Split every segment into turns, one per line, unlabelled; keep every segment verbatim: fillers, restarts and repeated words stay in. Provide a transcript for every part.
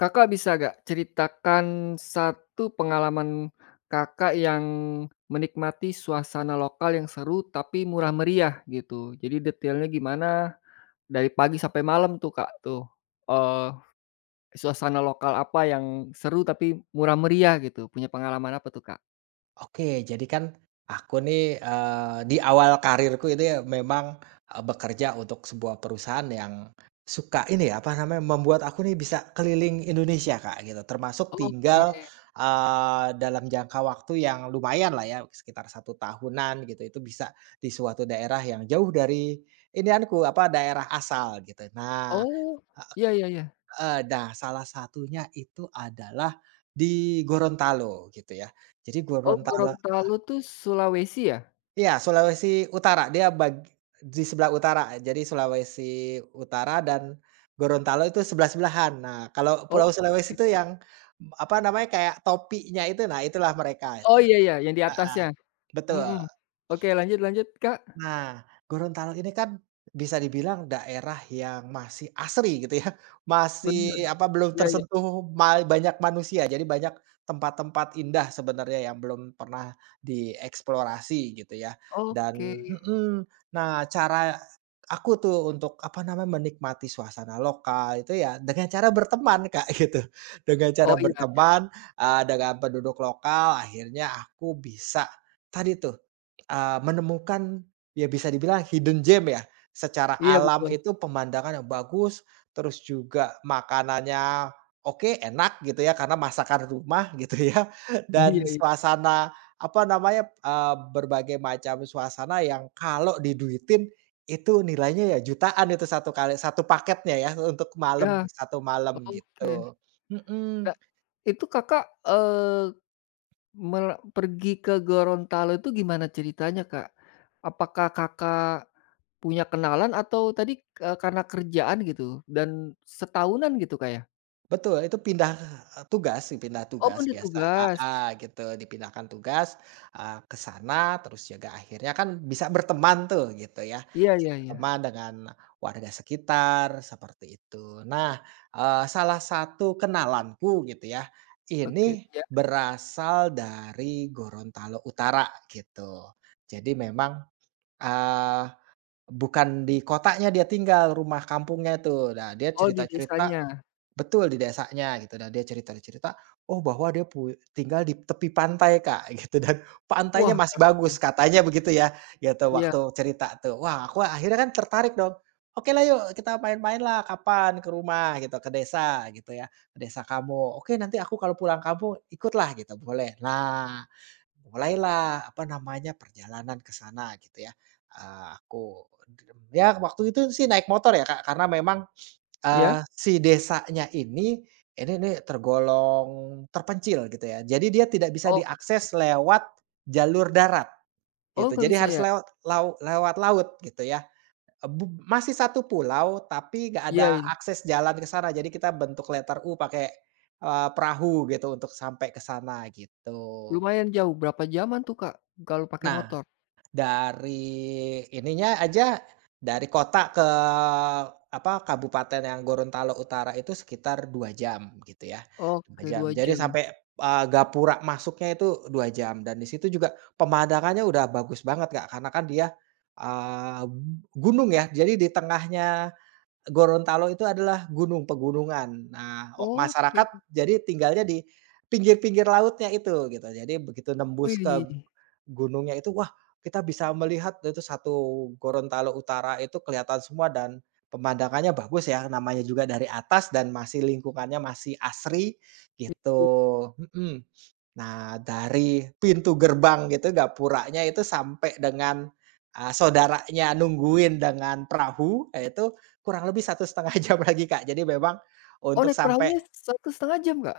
Kakak bisa nggak ceritakan satu pengalaman Kakak yang menikmati suasana lokal yang seru tapi murah meriah gitu? Jadi detailnya gimana, dari pagi sampai malam tuh Kak tuh, eee, suasana lokal apa yang seru tapi murah meriah gitu? Punya pengalaman apa tuh Kak?
Oke, jadi kan aku nih, eee, di awal karirku itu ya memang, eee, bekerja untuk sebuah perusahaan yang suka ini ya, apa namanya, membuat aku nih bisa keliling Indonesia, Kak, gitu. Termasuk
Oke,
tinggal, eee, dalam jangka waktu yang lumayan lah ya, sekitar satu tahunan gitu, itu bisa di suatu daerah yang jauh dari inianku, apa, daerah asal gitu. Nah,
oh, iya iya iya.
heeh, nah salah satunya itu adalah di Gorontalo gitu ya. Jadi
Oh
Gorontalo.
Gorontalo tuh Sulawesi ya?
Iya, Sulawesi Utara, dia bag di sebelah utara. Jadi Sulawesi Utara dan Gorontalo itu sebelah-sebelahan. Nah, kalau Pulau
Oh
Sulawesi itu yang, apa namanya, kayak topinya itu, nah itulah mereka
oh
itu.
iya iya yang di
Heeh,
atasnya,
betul.
mhm. Oke, lanjut lanjut Kak,
Nah, Gorontalo ini kan bisa dibilang daerah yang masih asri gitu ya, masih
bener,
apa, belum
iya iya,
tersentuh ma banyak manusia, jadi banyak tempat-tempat indah sebenarnya yang belum pernah dieksplorasi gitu ya,
oke.
dan mhm, nah cara aku tuh untuk apa namanya, menikmati suasana lokal itu ya dengan cara berteman, Kak, gitu. Dengan cara
Oh iya,
berteman, eee, dengan penduduk lokal akhirnya aku bisa tadi tuh Eee, menemukan ya bisa dibilang hidden gem ya, secara
iya
alam
betul.
itu pemandangan yang bagus, terus juga makanannya oke, enak gitu ya karena masakan rumah gitu ya,
Iya
dan
iya.
suasana, apa namanya, eee, berbagai macam suasana yang kalau diduitin itu nilainya ya jutaan itu satu kali satu paketnya ya untuk malam,
Ya,
satu malam
oke.
gitu. Mhm.
Nah, itu Kakak, eee, mer pergi ke Gorontalo itu gimana ceritanya, Kak? Apakah Kakak punya kenalan atau tadi, eee, karena kerjaan gitu dan setahunan gitu, Kak, ya?
Betul, itu pindah eh, tugas, pindah
Oh pun
tugas
dia
biasa a
tugas.
A gitu, dipindahkan tugas, eee, ke sana, terus juga akhirnya kan bisa berteman tuh, gitu ya.
Iya
Bisa
iya iya.
berteman dengan warga sekitar, seperti itu. Nah, eee, salah satu kenalanku gitu ya,
Oke,
ini
iya.
berasal dari Gorontalo Utara, gitu. Jadi memang, eee, bukan di kotanya dia tinggal, rumah kampungnya tuh. Nah, dia
Oh di
cerita-cerita.
desanya.
Betul, di desanya gitu dan dia cerita-cerita, oh bahwa dia pu tinggal di tepi pantai, Kak, gitu dan pantainya
Wah
masih
seru
bagus
tuh.
katanya, begitu ya, gitu
Iya,
waktu cerita tuh. Wah, aku akhirnya kan tertarik dong, oke lah, yuk kita main-main lah, kapan ke rumah gitu, ke desa gitu ya, ke desa kamu. Oke, nanti aku kalau pulang kampung ikutlah gitu, boleh. Nah, mulailah apa namanya perjalanan ke sana gitu ya, eee, aku ya waktu itu sih naik motor ya, Kak, karena memang Eee,
iya?
si desanya ini, ini nih tergolong terpencil gitu ya. Jadi dia tidak bisa
Oh,
diakses lewat jalur darat
oh
gitu.
nggak
Jadi
bisa
harus
ya?
lewat lau lewat laut gitu ya. E bu Masih satu pulau tapi nggak
Iya
ada
iya.
akses jalan ke sana. Jadi kita bentuk letter U pakai, eee, perahu gitu untuk sampai ke sana gitu.
Lumayan jauh, berapa jaman tuh, Kak, kalau pakai
Nah.
motor?
Dari ininya aja, dari kota ke, apa, kabupaten yang Gorontalo Utara itu sekitar dua jam gitu ya, dua
Oke
jam.
dua
Jadi
jam.
sampai, eee, gapura masuknya itu dua jam dan di situ juga pemandangannya udah bagus banget, Kak, karena kan dia, eee, gunung ya, jadi di tengahnya Gorontalo itu adalah gunung, pegunungan. Nah, o
Oke,
masyarakat jadi tinggalnya di pinggir-pinggir lautnya itu gitu, jadi begitu nembus ke
widih.
gunungnya itu, wah, kita bisa melihat itu satu Gorontalo Utara itu kelihatan semua dan pemandangannya bagus ya, namanya juga dari atas dan masih lingkungannya masih asri gitu, mhm. Nah, dari pintu gerbang gitu gapuranya itu sampai dengan, eee, saudaranya nungguin dengan perahu, ya itu kurang lebih satu setengah jam lagi, Kak. Jadi memang
Oh,
untuk
naik
sampai,
perahunya satu setengah jam, Kak?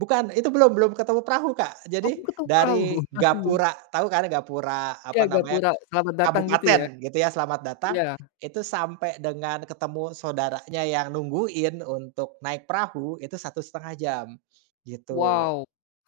bukan, itu belum belum ketemu perahu, Kak.
Oh,
Jadi
ketuk perahu?
dari
Waduh.
gapura tahu kan gapura
Iya,
apa namanya,
Gapura selamat datang gitu ya?
kabupaten gitu ya, selamat datang,
Iya.
itu sampai dengan ketemu saudaranya yang nungguin untuk naik perahu itu satu setengah jam, gitu.
Wow,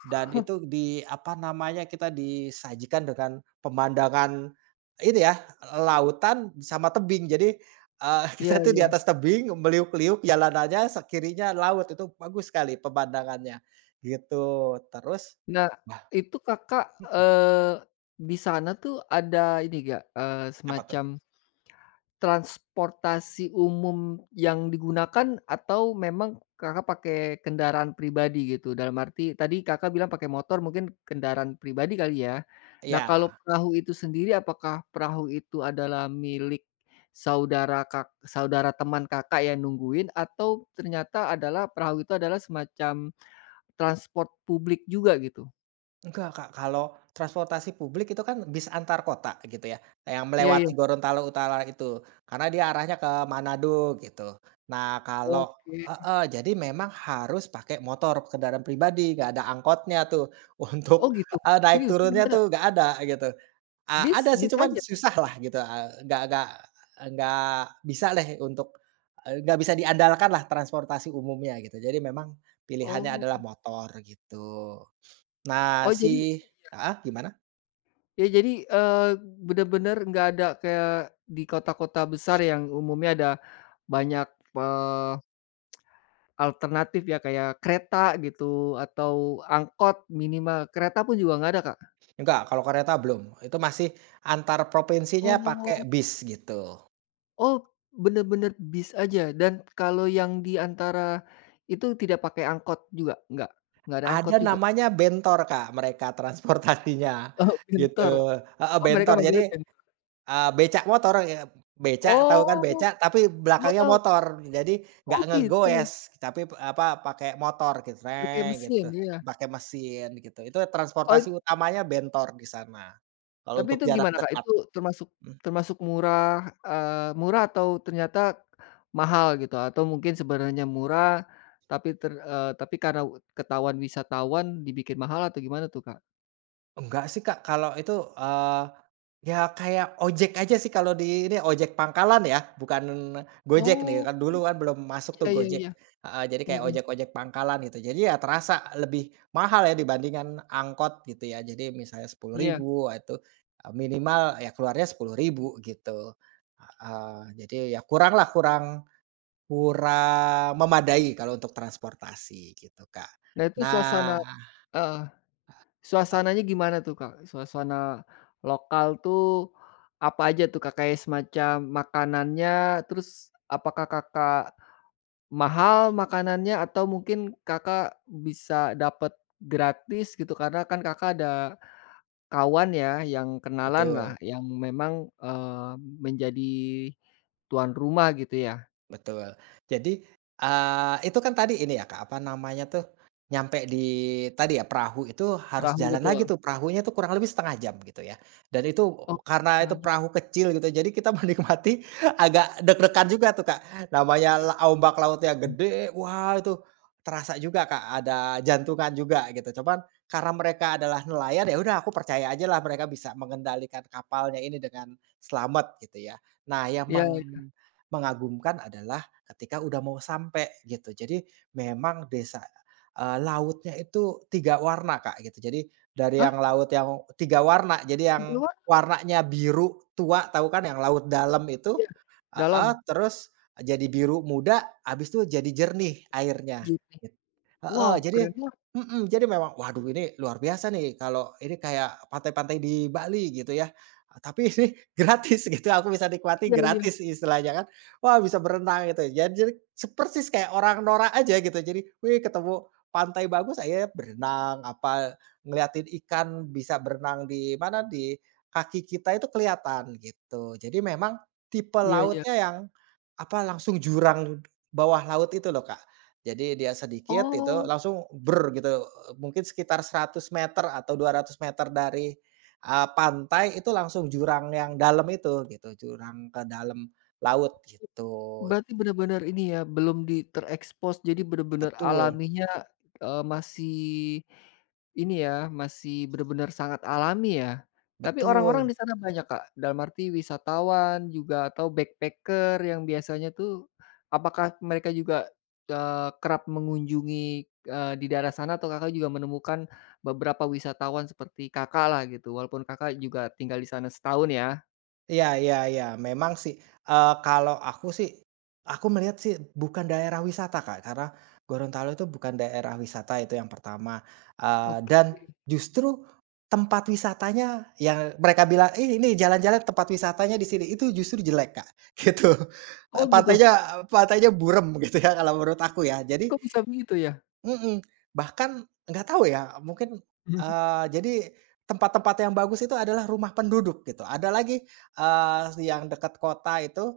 Dan itu di apa namanya, kita disajikan dengan pemandangan ini ya, lautan sama tebing. Jadi, eee,
iya
kita tuh di
iya.
atas tebing meliuk-liuk jalanannya, sekirinya laut, itu bagus sekali pemandangannya, gitu. Terus
Nah,
wah,
itu Kakak,
mhm,
eee, di sana tuh ada ini nggak, eee,
apa tuh?
semacam transportasi umum yang digunakan atau memang Kakak pakai kendaraan pribadi gitu? Dalam arti tadi Kakak bilang pakai motor mungkin kendaraan pribadi kali ya? Nah kalau
Ya.
perahu itu sendiri apakah perahu itu adalah milik saudara Kak saudara teman Kakak yang nungguin atau ternyata adalah perahu itu adalah semacam transport publik juga gitu?
Enggak, Kak, kalau transportasi publik itu kan bis antar kota gitu ya, yang
Iya iya,
melewati Gorontalo Utara itu, karena dia arahnya ke Manado gitu. Nah, kalau,
oke.
heeh, jadi memang harus pakai motor, kendaraan pribadi, nggak ada angkotnya tuh
Oh
untuk,
gitu?
eee, naik
Serius?
turunnya
Gimana?
tuh nggak ada gitu. Eee, ada
Bis
sih
bis
cuman
aja?
susah lah gitu, eee, nggak nggak nggak bisa lah untuk, eee, nggak bisa diandalkan lah transportasi umumnya gitu. Jadi memang pilihannya
Oh.
adalah motor gitu. Nah,
Oh
si
jadi
heeh, gimana?
ya jadi, eee, bener-bener nggak ada kayak di kota-kota besar yang umumnya ada banyak, eee, alternatif ya kayak kereta gitu atau angkot minimal, kereta pun juga nggak ada, Kak?
Enggak, kalau kereta belum, itu masih antar provinsinya pakai
Oh.
bis gitu.
Oh, bener-bener bis aja dan kalau yang di antara itu tidak pakai angkot juga? Nggak? Nggak ada angkot
Ada
juga?
namanya bentor, Kak, mereka transportasinya
Oh
gitu,
bentar,
heeh,
oh mereka
bentor. Jadi,
manggilnya bentor.
eee, becak motor ya, becak, tahu kan
Oh,
becak, tapi
tahu
belakangnya
tahu,
motor. Jadi nggak
oh gitu,
ngegoes, tapi apa, pakai motor gitu
pakai
gitu,
mesin, ya.
pakai mesin gitu. Itu transportasi
Oh
utamanya bentor di sana, kalau
tapi
untuk
itu
jarak
gimana, Kak?
dekat.
Itu termasuk
Mmm,
termasuk murah, eee, murah atau ternyata mahal gitu? Atau mungkin sebenarnya murah tapi ter eee, tapi karena ketahuan wisatawan dibikin mahal atau gimana tuh, Kak?
enggak sih, Kak, kalau itu, eee ya kayak ojek aja sih kalau di ini, ojek pangkalan ya, bukan Gojek nih,
Oh,
kan dulu kan belum masuk tuh
iya iya
Gojek.
iya,
Heeh, jadi kayak
mhm,
ojek-ojek pangkalan gitu. Jadi ya terasa lebih mahal ya dibandingkan angkot gitu ya. Jadi misalnya sepuluh
iya.
ribu ah, itu, eee, minimal ya keluarnya sepuluh ribu gitu. Heeh, jadi ya kurang lah, kurang kurang memadai kalau untuk transportasi gitu, Kak.
Nah itu suasana
Nah,
heeh,
e
suasananya gimana tuh, Kak? Suasana lokal tuh apa aja tuh, Kak? Kayak semacam makanannya, terus apakah Kakak mahal makanannya atau mungkin Kakak bisa dapat gratis gitu karena kan Kakak ada kawan ya yang kenalan lah
betul.
yang memang, eee, menjadi tuan rumah gitu ya?
Betul. Jadi, eee, itu kan tadi ini ya, Kak, apa namanya tuh, nyampe di tadi ya, perahu itu harus
Perahu
jalan lagi
betul?
tuh, perahunya tuh kurang lebih setengah jam gitu ya. Dan itu
Oh,
karena itu
satu juta lima ratus ribu rupiah
perahu kecil gitu, jadi kita menikmati agak deg-degan juga tuh, Kak. Namanya la ombak lautnya gede, wah, itu terasa juga, Kak, ada jantungan juga gitu. Cuman karena mereka adalah nelayan, ya udah, aku percaya aja lah mereka bisa mengendalikan kapalnya ini dengan selamat gitu ya. Nah, yang
iya
meng
iya.
mengagumkan adalah ketika udah mau sampai gitu. Jadi memang desa, eee, lautnya itu tiga warna, Kak, gitu. Jadi dari
Hah?
yang laut yang tiga warna, jadi
Di
yang
luar?
warnanya biru tua, tahu kan yang laut dalam itu,
Iya.
heeh,
Dalam?
terus jadi biru muda, habis itu jadi jernih airnya.
Jeepnya?
Heeh,
Wow
jadi
keren banget.
mhm, jadi memang, waduh, ini luar biasa nih kalau ini kayak pantai-pantai di Bali gitu ya, eee, tapi ini gratis gitu, aku bisa nikmati
Iya iya.
gratis istilahnya kan. Wah, bisa berenang gitu ya, jadi se persis kayak orang norak aja gitu, jadi, wih, ketemu pantai bagus akhirnya berenang apa, ngeliatin ikan bisa berenang di mana, di kaki kita itu kelihatan gitu. Jadi memang tipe
Iya iya.
lautnya yang, apa, langsung jurang bawah laut itu loh Kak, jadi dia sedikit itu
Oh.
langsung "ber" gitu, mungkin sekitar seratus meter atau dua ratus meter dari, eee, pantai itu langsung jurang yang dalam itu gitu, jurang ke dalam laut gitu.
Berarti benar-benar ini ya, belum di terekspos, jadi benar-benar
Betul,
alaminya, eee, masih ini ya, masih benar-benar sangat alami ya? Tapi orang-orang
betul.
di sana banyak, Kak? Dalam arti wisatawan juga atau backpacker yang biasanya tuh, apakah mereka juga, eee, kerap mengunjungi, eee, di daerah sana atau Kakak juga menemukan beberapa wisatawan seperti kakak lah gitu, walaupun Kakak juga tinggal di sana setahun ya?
Iya, iya, iya, memang sih, eee, kalau aku sih, aku melihat sih bukan daerah wisata, Kak, karena Gorontalo itu bukan daerah wisata, itu yang pertama, eee,
Oke.
dan justru tempat wisatanya yang mereka bilang, "Ih, ini jalan-jalan tempat wisatanya di sini," itu justru jelek, Kak, gitu. Eee,
Oh gitu?
pantainya pantainya burem gitu ya kalau menurut aku ya. Jadi,
Kok bisa begitu ya?
Mhm, bahkan nggak tahu ya, mungkin, eee, jadi tempat-tempat yang bagus itu adalah rumah penduduk gitu. Ada lagi, eee, yang dekat kota itu,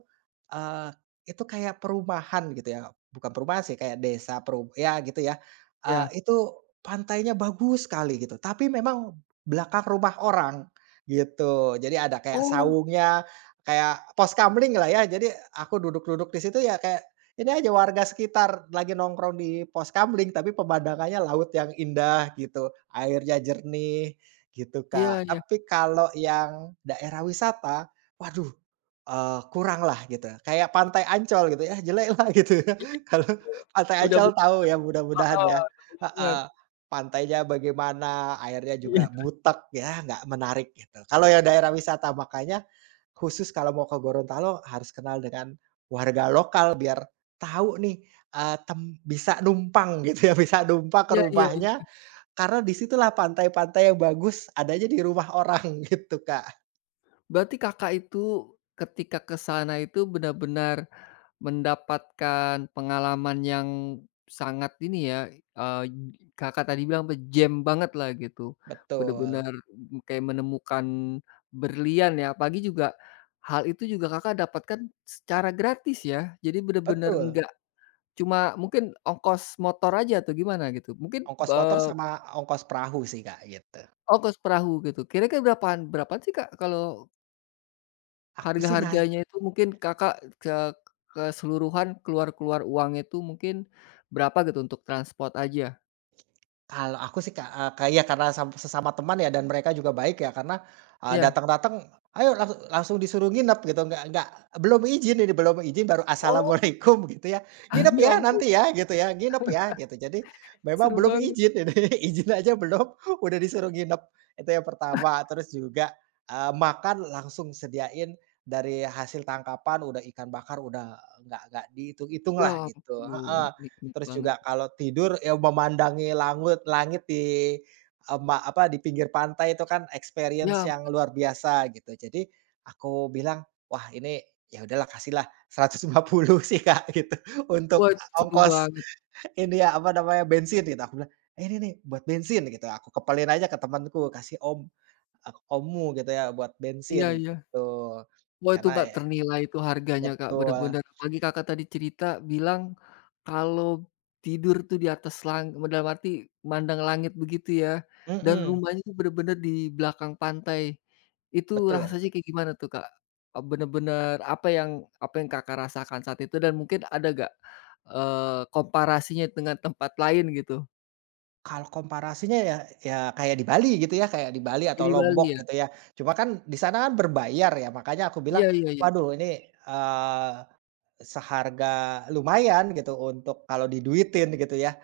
eee, itu kayak perumahan gitu ya, bukan perumahan sih, kayak desa peru ya gitu ya,
Ya.
eee, itu pantainya bagus sekali gitu, tapi memang belakang rumah orang gitu. Jadi ada kayak
Oh,
saungnya, kayak pos kamling lah ya, jadi aku duduk-duduk di situ ya kayak ini aja, warga sekitar lagi nongkrong di pos kamling, tapi pemandangannya laut yang indah gitu, airnya jernih gitu,
iya
Kak.
iya.
Tapi kalau yang daerah wisata, waduh, eee, kurang lah gitu, kayak Pantai Ancol gitu ya, jelek lah gitu ya.
Iya,
Kalau Pantai
udah
Ancol
be
tahu ya, mudah-mudahan
heeh,
ya,
betul banget.
heeh. Pantainya bagaimana, airnya juga
Iya.
butek ya, nggak menarik gitu. Kalau yang daerah wisata makanya khusus kalau mau ke Gorontalo harus kenal dengan warga lokal biar tahu nih, eee, tem bisa numpang gitu ya, bisa numpang ke
Iya iya iya.
rumahnya karena di situlah pantai-pantai yang bagus adanya, di rumah orang gitu, Kak.
Berarti Kakak itu ketika ke sana itu benar-benar mendapatkan pengalaman yang sangat ini ya, eee, Kakak tadi bilang apa, jam banget lah gitu.
Betul,
Benar-benar kayak menemukan berlian ya, apalagi juga hal itu juga Kakak dapatkan secara gratis ya. Jadi benar-benar
betul,
nggak cuma mungkin ongkos motor aja atau gimana gitu? Mungkin,
ongkos motor
eee
sama ongkos perahu sih, Kak, gitu.
oh, kos perahu gitu. Kira-kira berapaan berapaan sih, Kak, kalau
Aku sih nga
harga-harganya itu mungkin Kakak ke keseluruhan keluar-keluar uang itu mungkin berapa gitu untuk transport aja?
Kalau aku sih, Kak, eee, kayak ya karena sam sesama teman ya, dan mereka juga baik ya karena, eee,
Iya.
datang-datang, "Ayo langsu langsung disuruh nginep," gitu, nggak nggak, "Belum izin ini, belum izin," baru
Oh,
assalamualaikum gitu ya, "Nginep
ya
ya
ampun
nanti ya," gitu ya, "nginep ya," gitu. Jadi memang
seru
belum
banget.
izin ini, izin aja belum udah disuruh nginep, itu yang pertama. Terus juga, eee, makan langsung sediain dari hasil tangkapan, udah ikan bakar, udah nggak nggak dihitung-hitung
Ya
lah gitu,
ampun,
heeh.
nikmat
Terus juga
banget.
kalau tidur ya memandangi langut langit di, eee, ma apa, di pinggir pantai itu kan experience
Ya,
yang luar biasa gitu. Jadi aku bilang, "Wah, ini, ya udahlah, kasihlah seratus lima puluh sih, Kak," gitu, "untuk
wah itu seru
ongkos
banget.
ini ya, apa namanya, bensin," gitu. Aku bilang, "Eh, ini nih buat bensin," gitu, aku kepelin aja ke temanku, "Kasih om ek ommu," gitu ya, "buat
Iya
bensin,"
iya.
gitu.
Wah, itu
Karena
nggak
ya
ternilai itu harganya, Kak,
betul,
bener-bener. Apalagi Kakak tadi cerita bilang kalau tidur tuh di atas lang dalam arti mandang langit begitu ya, dan
mhm,
rumahnya tuh bener-bener di belakang pantai. Itu
betul.
rasanya kayak gimana tuh, Kak? Eee, bener-bener apa yang apa yang Kakak rasakan saat itu dan mungkin ada nggak, eee, komparasinya dengan tempat lain gitu?
Kalau komparasinya ya, ya kayak di Bali gitu ya, kayak di Bali atau
Di Bali ya?
Lombok gitu ya. Cuma kan di sana kan berbayar ya, makanya aku bilang,
Iya iya iya.
"Waduh, ini, eee, seharga lumayan gitu untuk kalau diduitin," gitu ya.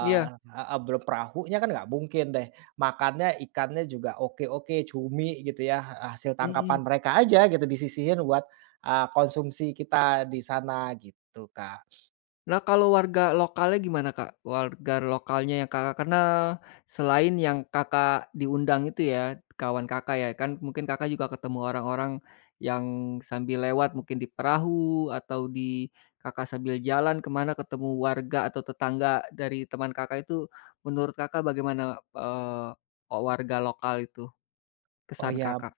Iya,
heeh, belum perahunya kan nggak mungkin deh, makannya, ikannya juga oke-oke, cumi gitu ya, hasil
mhm.
tangkapan mereka aja gitu disisihin buat, eee, konsumsi kita di sana gitu, Kak.
Nah, kalau warga lokalnya gimana, Kak? Warga lokalnya yang Kakak kenal, selain yang Kakak diundang itu ya, kawan Kakak ya, kan mungkin Kakak juga ketemu orang-orang yang sambil lewat mungkin di perahu atau di Kakak sambil jalan kemana ketemu warga atau tetangga dari teman Kakak itu, menurut Kakak bagaimana, eee, warga lokal itu,
Oh
kesan
ya.
Kakak?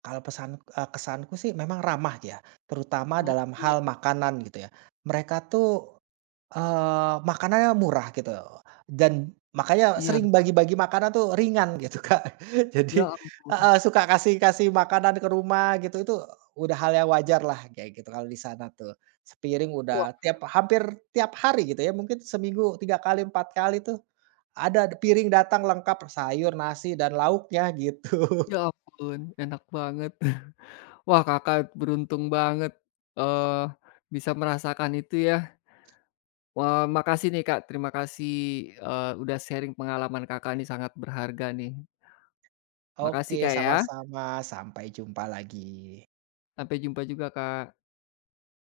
Kalau pesan eee, kesanku sih memang ramah ya, terutama dalam
Oke,
hal makanan gitu ya. Mereka tuh, eee, makanannya murah gitu, dan makanya
iya,
sering bagi-bagi makanan tuh ringan gitu, Kak.
ya
Jadi,
ampun.
heeh, suka kasih-kasih makanan ke rumah gitu, itu udah hal yang wajar lah kayak gitu kalau di sana tuh. Sepiring
Wah,
udah tiap hampir tiap hari gitu ya, mungkin seminggu tiga kali, empat kali tuh ada piring datang lengkap sayur, nasi, dan lauknya gitu.
ya ampun, enak banget. Wah, Kakak beruntung banget, eee, bisa merasakan itu ya. Wah, makasih nih, Kak, terima kasih, eee, udah sharing pengalaman Kakak nih, sangat berharga nih. Makasih,
Oke,
Kak, ya.
sama-sama. Sampai jumpa lagi.
Sampai jumpa juga, Kak.